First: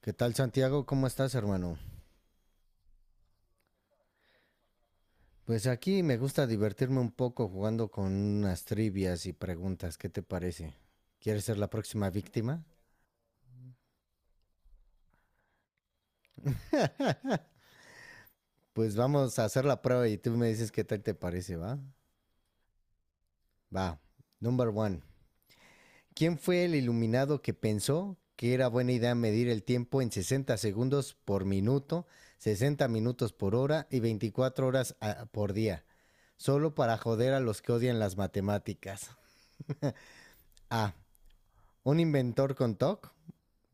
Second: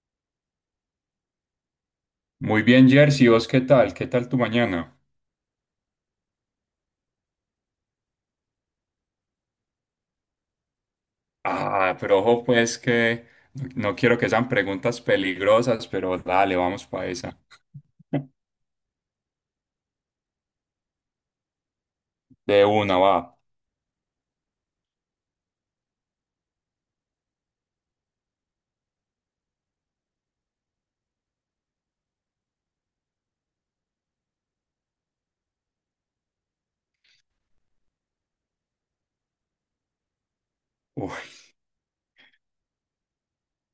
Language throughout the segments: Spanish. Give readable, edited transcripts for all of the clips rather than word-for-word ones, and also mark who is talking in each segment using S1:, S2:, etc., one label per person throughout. S1: ¿Qué tal Santiago? ¿Cómo estás, hermano?
S2: Muy bien, Jersey, ¿vos qué tal? ¿Qué tal tu mañana?
S1: Pues aquí me gusta divertirme un poco jugando con unas trivias y preguntas. ¿Qué te parece? ¿Quieres ser la
S2: Ah,
S1: próxima
S2: pero ojo
S1: víctima?
S2: pues que no quiero que sean preguntas peligrosas, pero dale, vamos para esa.
S1: Pues vamos a hacer la prueba y tú me dices qué tal te parece, ¿va?
S2: De una, va.
S1: Va. Number one. ¿Quién fue el iluminado que pensó que era buena idea medir el tiempo en 60 segundos por minuto, 60 minutos por hora y 24 horas por día? Solo para joder a los que odian las matemáticas. A.
S2: Uy,
S1: Un inventor con TOC.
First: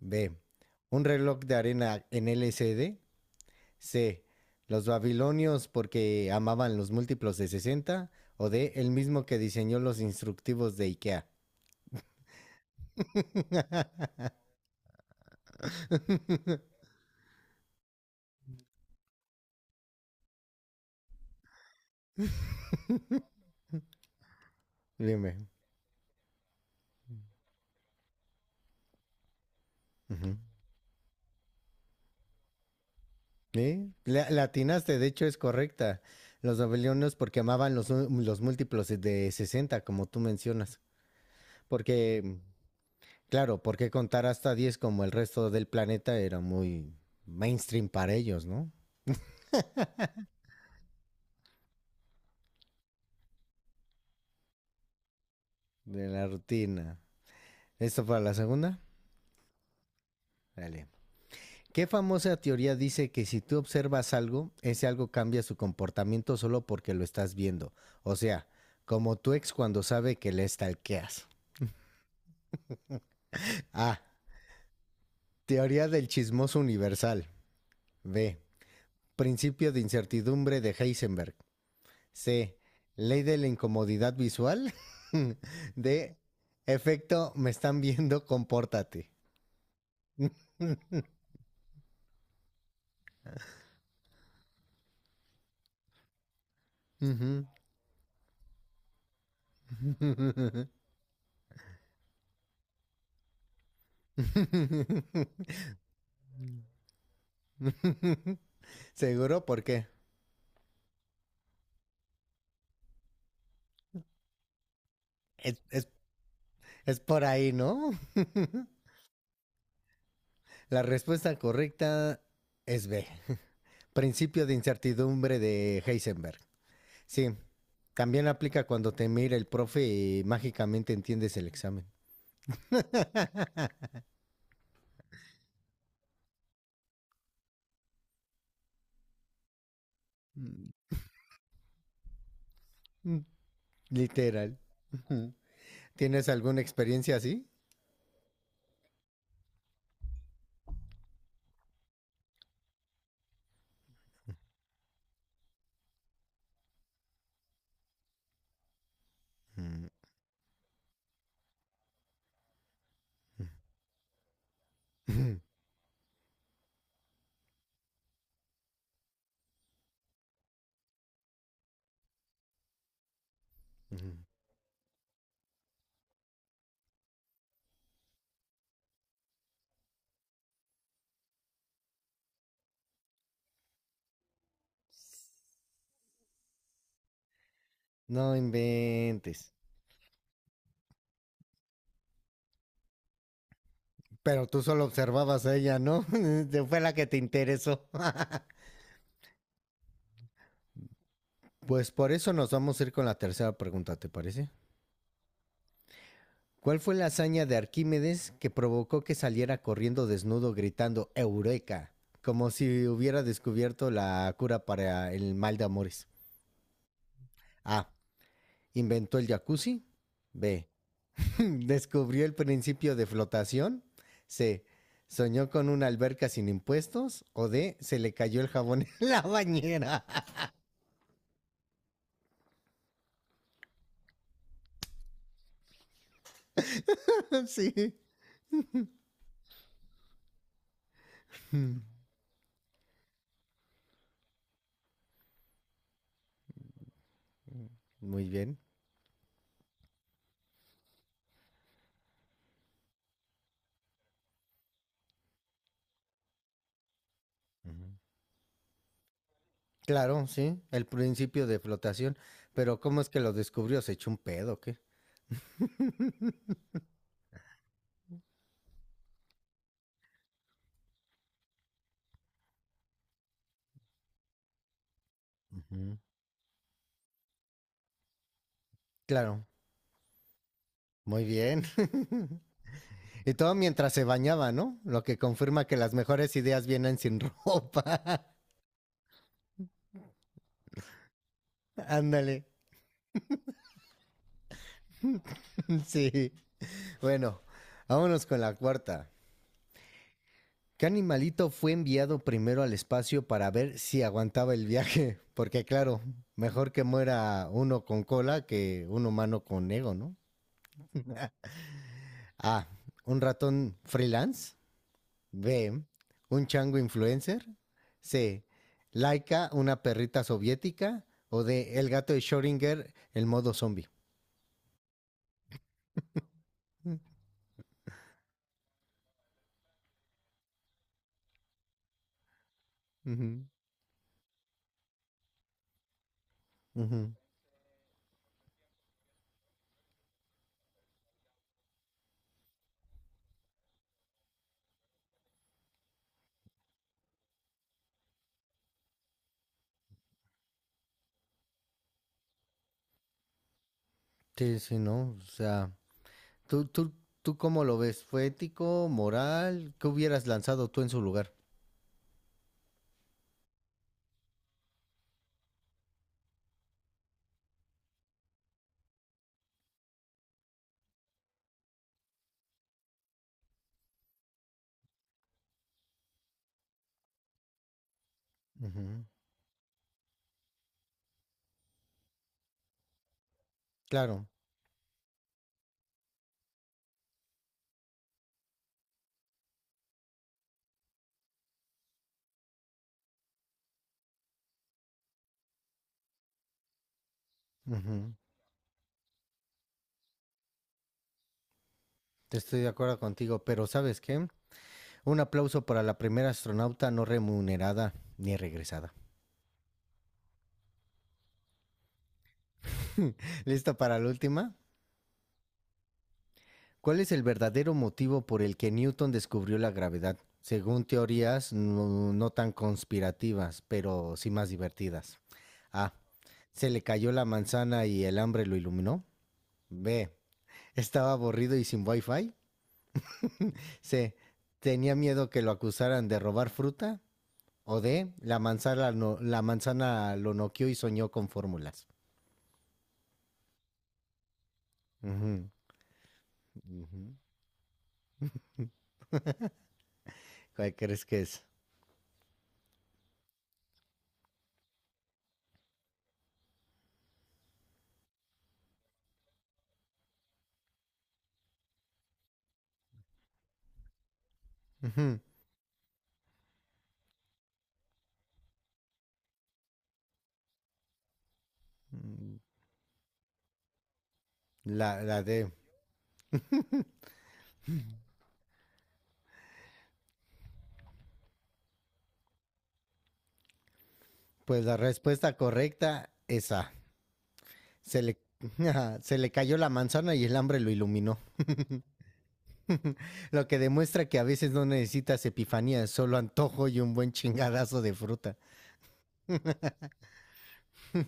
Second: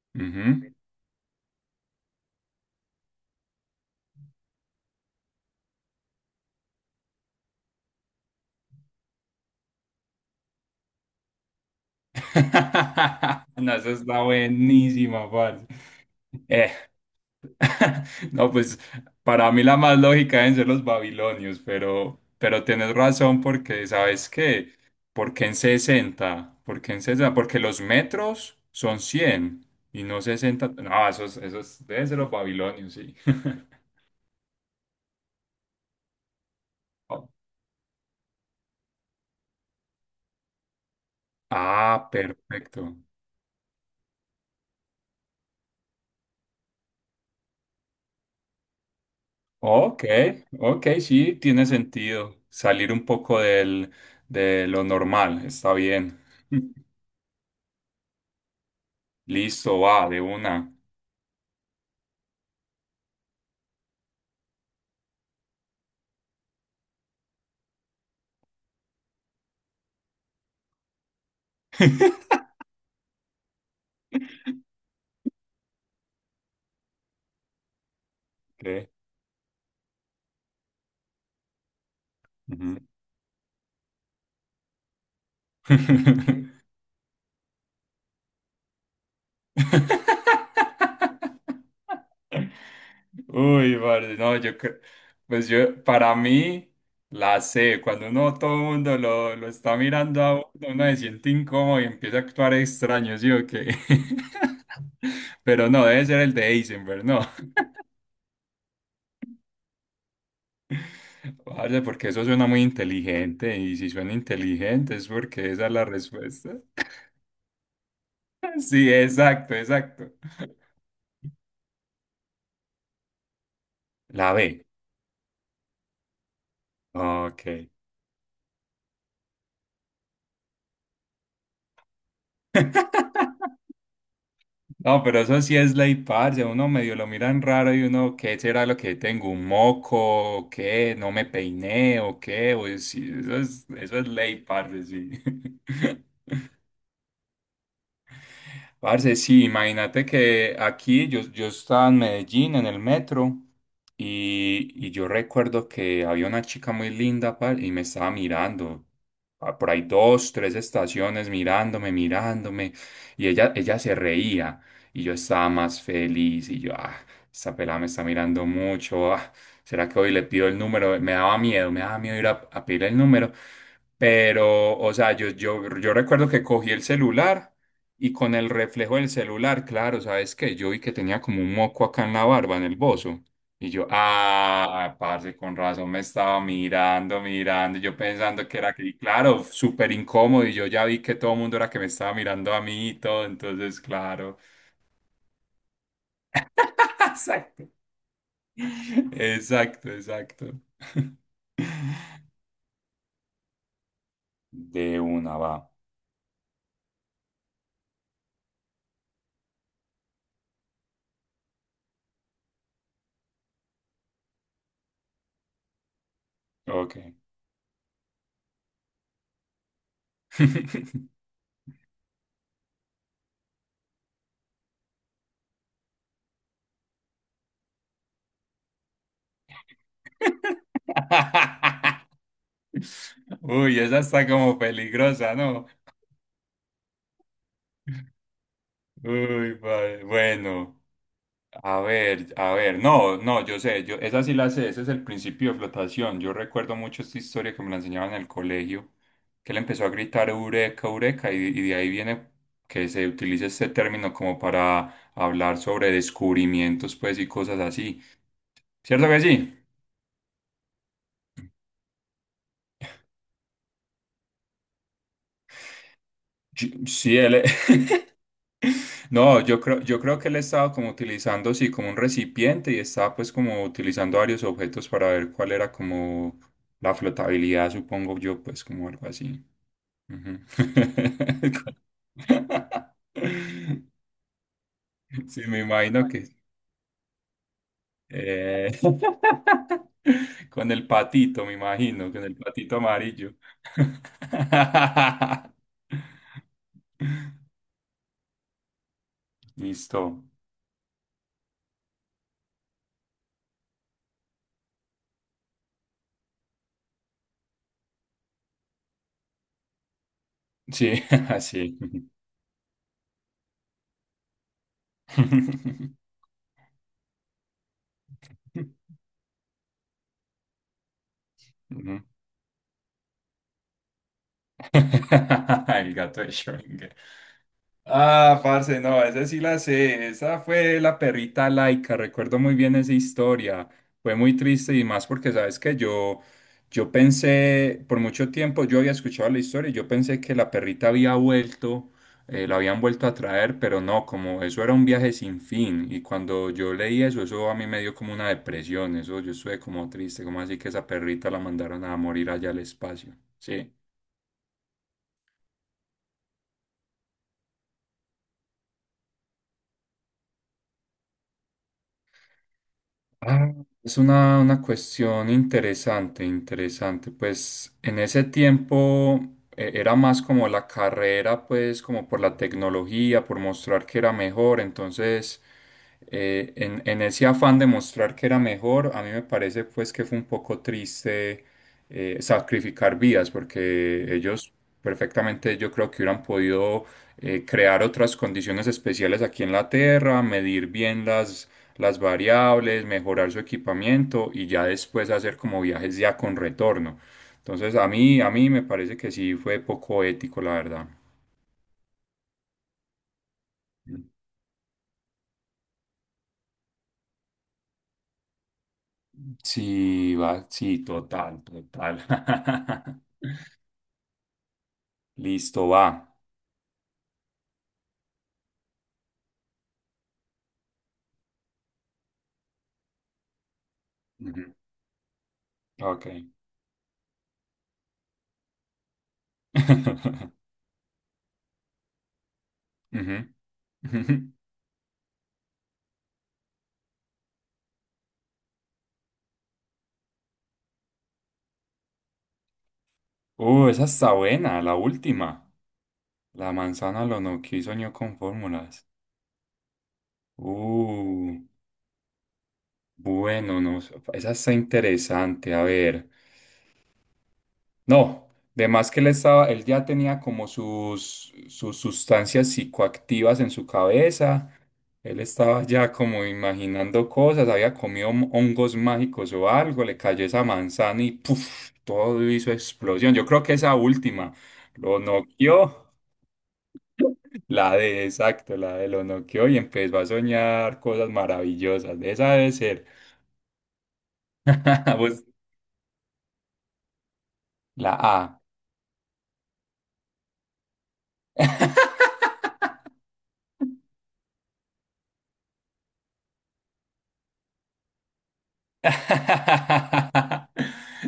S1: B.
S2: ujú.
S1: Un reloj de arena en LCD. C. D, C, los babilonios porque amaban los múltiplos de sesenta. O D. El mismo que diseñó los instructivos de IKEA.
S2: No, esa está buenísima, parce. Eh, No, pues para mí la más lógica deben ser los babilonios, pero tienes razón porque, ¿sabes qué?
S1: Dime.
S2: Porque los metros son 100 y no
S1: Ujú.
S2: sesenta. No, esos deben ser los babilonios, sí.
S1: ¿Eh? La atinaste, de hecho es correcta. Los babilonios
S2: Oh,
S1: porque amaban los múltiplos de 60 como tú mencionas.
S2: ah,
S1: Porque,
S2: perfecto.
S1: claro, porque contar hasta 10 como el resto del planeta era muy mainstream para ellos, ¿no?
S2: Ok, ok, sí, tiene sentido. Salir un poco de lo normal, está
S1: De
S2: bien.
S1: la rutina. ¿Esto para la segunda?
S2: Listo, va, de una.
S1: Dale. ¿Qué famosa teoría dice que si tú observas algo, ese algo cambia su comportamiento solo porque lo estás viendo? O sea, como tu ex cuando sabe que le stalkeas. A. Teoría del chismoso universal. B.
S2: Ok.
S1: Principio de incertidumbre de Heisenberg. C.
S2: Ujú.
S1: Ley de la incomodidad visual. D. Efecto, me están viendo, compórtate.
S2: Uy, vale, no, yo creo, para mí la
S1: Ujú.
S2: sé, cuando uno, todo el mundo lo está mirando a uno, uno se siente incómodo y empieza a actuar extraño, ¿sí o qué? Pero no, debe ser el de Heisenberg, no,
S1: Seguro, ¿por qué?
S2: vale, porque eso suena muy inteligente y si suena inteligente es porque
S1: Es,
S2: esa es la
S1: es,
S2: respuesta.
S1: es por ahí, ¿no?
S2: Sí, exacto, exacto.
S1: La respuesta correcta es B.
S2: La
S1: Principio de
S2: B,
S1: incertidumbre de Heisenberg. Sí,
S2: ok.
S1: también aplica cuando te mira el profe y mágicamente entiendes el examen.
S2: No, pero eso sí es ley, parce. Uno medio lo miran raro y uno, ¿qué será lo que tengo? ¿Un moco? ¿O qué? ¿No me peiné? ¿O qué? O sí,
S1: Mm,
S2: eso es ley,
S1: literal.
S2: parce, sí.
S1: ¿Tienes alguna experiencia así?
S2: Parce, sí, imagínate que aquí yo estaba en Medellín en el metro y yo recuerdo que había una chica muy linda par, y me estaba mirando. Por ahí dos, tres estaciones mirándome y ella se reía y yo estaba más feliz y yo, ah, esta pelada me está mirando mucho. Ah, ¿será que hoy le pido el número? Me daba miedo ir a pedir el número, pero, o sea, yo recuerdo que cogí el celular. Y con el reflejo del celular, claro, ¿sabes qué? Yo vi que tenía como un moco acá en la barba, en el bozo. Y yo, ah, parce, con razón me estaba mirando, yo
S1: No
S2: pensando que era que, y claro,
S1: inventes.
S2: súper incómodo, y yo ya vi que todo el mundo era que me estaba mirando a mí y todo, entonces, claro.
S1: Pero tú solo observabas a ella, ¿no? Fue la que te
S2: Exacto.
S1: interesó.
S2: Exacto, exacto.
S1: Pues por eso nos vamos a ir con la tercera pregunta, ¿te parece?
S2: De una va.
S1: ¿Cuál fue la hazaña de Arquímedes que provocó que saliera corriendo desnudo gritando Eureka? Como si hubiera descubierto la cura para el mal de amores.
S2: Ok.
S1: A. Inventó el jacuzzi. B. Descubrió el principio de flotación. C. Soñó con una alberca sin impuestos. O D. Se le cayó el jabón en la bañera.
S2: Uy, esa está como peligrosa, ¿no?
S1: Sí.
S2: Uy, vale. Bueno, a ver, no, no, yo, esa sí la sé, ese es el principio de flotación. Yo recuerdo mucho esta historia que me la enseñaban en
S1: Muy
S2: el
S1: bien.
S2: colegio, que él empezó a gritar eureka, eureka, y de ahí viene que se utilice este término como para hablar sobre descubrimientos, pues, y cosas
S1: Uh-huh.
S2: así. ¿Cierto que sí?
S1: Claro, sí. El principio de flotación. Pero ¿cómo es que lo descubrió? ¿Se echó un pedo o qué?
S2: Sí, él no, yo creo que él estaba como utilizando, sí, como un recipiente y estaba pues como utilizando varios objetos para ver cuál era
S1: Ujú.
S2: como la flotabilidad, supongo yo, pues como algo así.
S1: Claro,
S2: Ujú.
S1: muy bien. Y todo mientras se bañaba, ¿no? Lo que
S2: Sí, me
S1: confirma que las
S2: imagino que...
S1: mejores ideas vienen sin ropa.
S2: eh, con el patito, me imagino, con el
S1: Ándale.
S2: patito amarillo.
S1: Sí. Bueno, vámonos con la cuarta.
S2: Listo.
S1: ¿Qué animalito fue enviado primero al espacio para ver si aguantaba el viaje? Porque claro, mejor que muera uno con cola que un humano con ego, ¿no?
S2: Sí, así.
S1: A. Un ratón freelance. B, un chango influencer. C, Laika, una perrita soviética. O D, el
S2: Ujú.
S1: gato de Schrödinger, el modo zombie.
S2: El gato de Schrödinger. Ah, parce, no, esa sí la sé. Esa fue la perrita laica. Recuerdo muy bien esa
S1: Ujú.
S2: historia. Fue muy triste y más porque, sabes que yo
S1: Ujú.
S2: pensé, por mucho tiempo yo había escuchado la historia y yo pensé que la perrita había vuelto, la habían vuelto a traer, pero no, como eso era un viaje sin fin. Y cuando yo leí eso, eso a mí me dio como una depresión. Eso yo estuve como triste, como así que esa perrita la mandaron a morir allá al espacio. Sí.
S1: Sí, sí, ¿no? O sea, ¿tú, tú, ¿tú cómo lo ves? ¿Fue ético, moral? ¿Qué hubieras lanzado tú en su lugar?
S2: Ah, es una cuestión interesante, interesante. Pues en ese tiempo era más como la carrera, pues como por la tecnología, por mostrar que era mejor. Entonces, en ese afán de mostrar que era mejor,
S1: Ujú.
S2: a mí me parece pues que fue un poco triste sacrificar vidas, porque
S1: Claro,
S2: ellos perfectamente yo creo que hubieran podido crear otras condiciones especiales aquí en la Tierra, medir bien las variables, mejorar su equipamiento y ya después hacer como viajes ya con retorno. Entonces
S1: ujú.
S2: a mí me parece que sí fue poco ético, la verdad.
S1: Estoy de acuerdo contigo, pero ¿sabes qué? Un aplauso para la primera astronauta no remunerada ni regresada.
S2: Sí, va, sí, total, total.
S1: ¿Listo para la última?
S2: Listo, va.
S1: ¿Cuál es el verdadero motivo por el que Newton descubrió la gravedad? Según teorías no tan conspirativas, pero sí más
S2: Ujú.
S1: divertidas. A.
S2: Ok.
S1: Se le cayó la manzana y el hambre lo iluminó. B. Estaba aburrido y sin wifi.
S2: Ujú. Ujú.
S1: C. Tenía miedo que lo acusaran de robar fruta. O D. La manzana, no- la manzana lo noqueó y soñó con fórmulas.
S2: Esa está buena, la
S1: Ujú,
S2: última. La manzana
S1: ujú.
S2: lo noqueó y soñó con fórmulas.
S1: ¿Cuál crees que
S2: Uh,
S1: es?
S2: bueno, no, sé, esa está interesante. A ver. No, de más que él estaba, él ya tenía como sus sustancias psicoactivas en su cabeza. Él
S1: Ujú.
S2: estaba ya como imaginando cosas, había comido hongos mágicos o algo, le cayó esa manzana y ¡puf! Todo
S1: Mm,
S2: hizo explosión. Yo creo que esa última lo
S1: la, la D.
S2: noqueó, la de exacto, la de lo noqueó y empezó a soñar cosas maravillosas. Esa debe ser.
S1: Pues la
S2: Pues,
S1: respuesta correcta es A.
S2: la
S1: Se le,
S2: A.
S1: se le cayó la manzana y el hambre lo iluminó. Lo que demuestra que a veces no necesitas epifanía, solo antojo y un buen chingadazo de fruta.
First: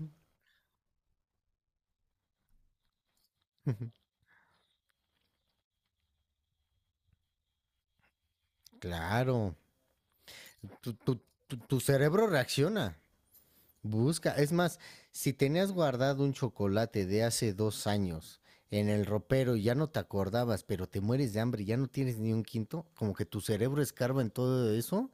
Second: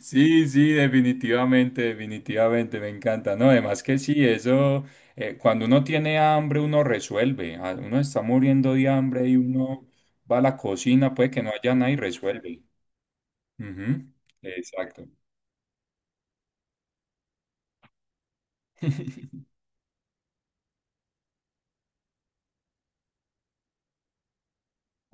S2: Sí, sí, definitivamente, definitivamente, me encanta. No, además que sí, eso, cuando uno tiene hambre, uno resuelve. Ah, uno está muriendo de hambre y
S1: Claro,
S2: uno va a la
S1: tu,
S2: cocina,
S1: tu,
S2: puede que no
S1: tu,
S2: haya
S1: tu
S2: nada y
S1: cerebro
S2: resuelve.
S1: reacciona.
S2: Ujú,
S1: Busca, es más,
S2: exacto.
S1: si tenías guardado un chocolate de hace 2 años en el ropero y ya no te acordabas, pero te mueres de hambre y ya no tienes ni un quinto, como que tu cerebro escarba en todo eso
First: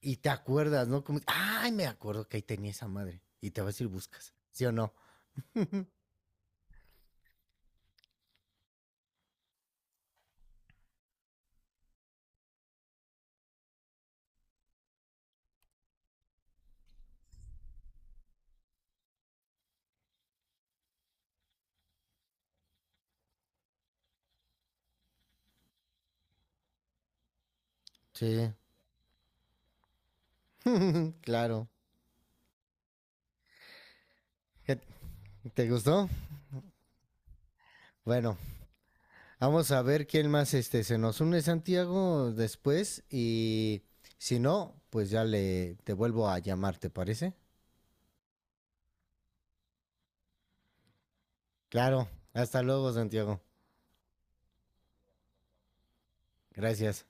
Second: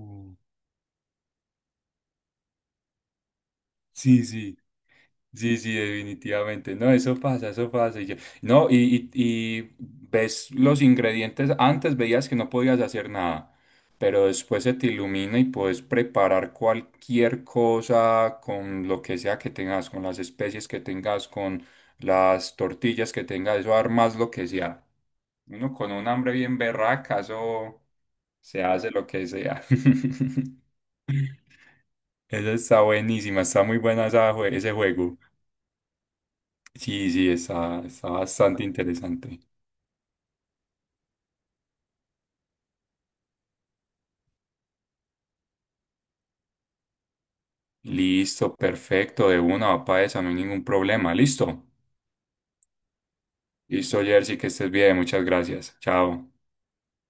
S1: y te acuerdas, ¿no? Como, ay, me acuerdo que ahí tenía esa madre. Y te vas y
S2: sí,
S1: buscas,
S2: sí.
S1: ¿sí o no?
S2: Sí, sí, definitivamente. No, eso pasa, eso pasa. No, y ves los ingredientes. Antes veías que no podías hacer nada, pero después se te ilumina y puedes preparar cualquier cosa con lo que sea que tengas, con las especies que tengas, con las tortillas que tengas, eso armas lo que sea. Uno con un hambre bien berraca, eso
S1: Sí.
S2: se hace lo que sea.
S1: Claro.
S2: Eso está buenísima, está muy buena esa ese juego.
S1: ¿Te gustó?
S2: Sí, sí, está, está
S1: Bueno,
S2: bastante interesante.
S1: vamos a ver quién más este, se nos une Santiago después y si no, pues ya le te vuelvo a llamar, ¿te parece?
S2: Listo, perfecto, de una, papá, esa, no hay ningún problema. Listo.
S1: Claro, hasta luego Santiago.
S2: Listo, Jersey, que estés bien, muchas gracias. Chao.
S1: Gracias.